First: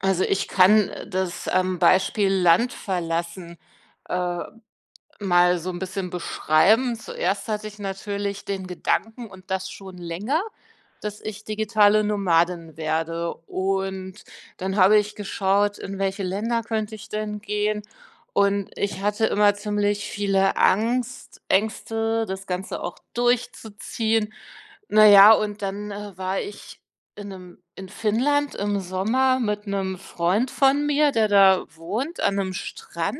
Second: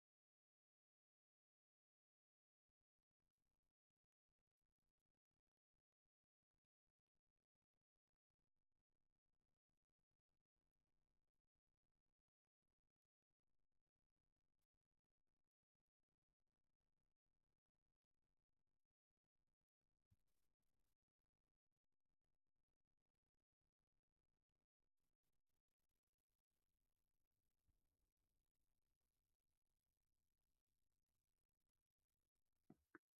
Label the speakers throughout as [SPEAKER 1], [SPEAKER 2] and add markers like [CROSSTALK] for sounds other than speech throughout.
[SPEAKER 1] Also, ich kann, äh, das, ähm, Beispiel: Land verlassen, äh, mal so 'n bisschen beschreiben. Zuerst hatte ich natürlich den Gedanken und das schon länger, dass ich digitale Nomadin werde und dann habe ich geschaut, in welche Länder könnte ich denn gehen und ich hatte immer ziemlich viele Angst Ängste das Ganze auch durchzuziehen. Na ja und dann, äh, war ich in ’nem in Finnland im Sommer mit 'nem Freund von mir, der da wohnt an 'nem Strand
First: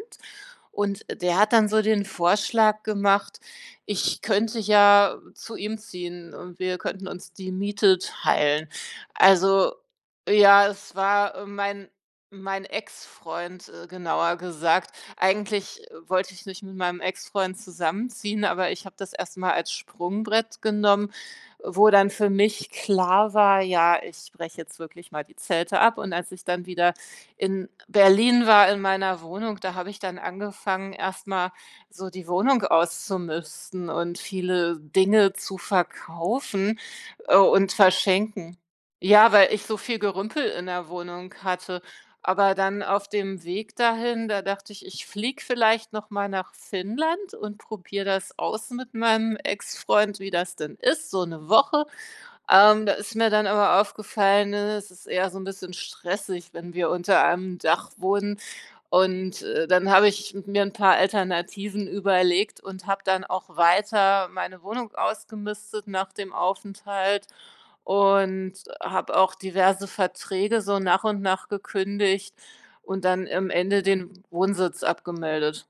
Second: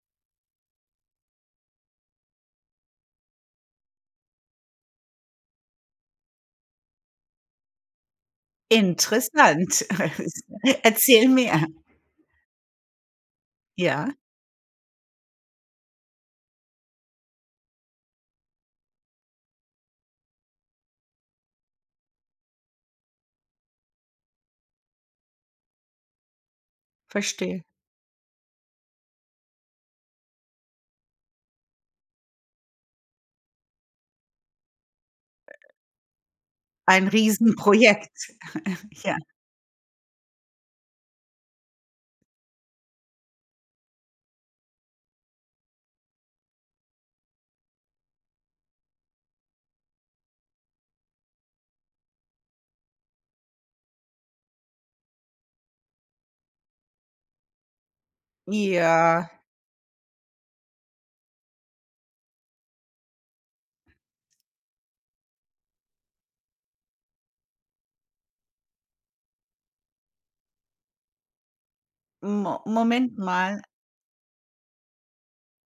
[SPEAKER 1] und der hat dann so den Vorschlag gemacht, ich könnte ja zu ihm ziehen und wir könnten uns die Miete teilen. Also
[SPEAKER 2] Interessant. [CHUCKLES]
[SPEAKER 1] ja, es
[SPEAKER 2] Erzähl
[SPEAKER 1] war, ähm,
[SPEAKER 2] mehr.
[SPEAKER 1] mein mein Ex-Freund, äh,
[SPEAKER 2] Ja.
[SPEAKER 1] genauer gesagt. Eigentlich, äh, wollte ich nicht mit meinem Ex-Freund zusammenziehen, aber ich habe das erst mal als Sprungbrett genommen, wo dann für mich klar war, ja, ich breche jetzt wirklich mal die Zelte ab und als ich dann wieder
[SPEAKER 2] Verstehe.
[SPEAKER 1] in Berlin war in meiner Wohnung, da habe ich dann angefangen, erst mal so die Wohnung auszumisten und viele Dinge zu verkaufen,
[SPEAKER 2] Ein
[SPEAKER 1] äh, und
[SPEAKER 2] Riesenprojekt.
[SPEAKER 1] verschenken.
[SPEAKER 2] [CHUCKLES] Ja.
[SPEAKER 1] Ja, weil ich so viel Gerümpel in der Wohnung hatte. Aber dann auf dem Weg dahin, da dachte ich, ich fliege vielleicht noch mal nach Finnland und probiere das aus mit meinem Ex-Freund, wie das denn ist, so 1 Woche. Ähm, da ist mir dann aber aufgefallen, ne, es ist eher so 'n bisschen stressig, wenn wir unter einem Dach wohnen
[SPEAKER 2] Ja.
[SPEAKER 1] und, äh, dann habe ich mir 'n paar Alternativen überlegt und habe dann auch weiter meine Wohnung ausgemistet nach dem Aufenthalt und habe auch diverse Verträge so nach und nach gekündigt
[SPEAKER 2] Mo
[SPEAKER 1] und
[SPEAKER 2] Moment
[SPEAKER 1] dann am
[SPEAKER 2] mal.
[SPEAKER 1] Ende den Wohnsitz abgemeldet.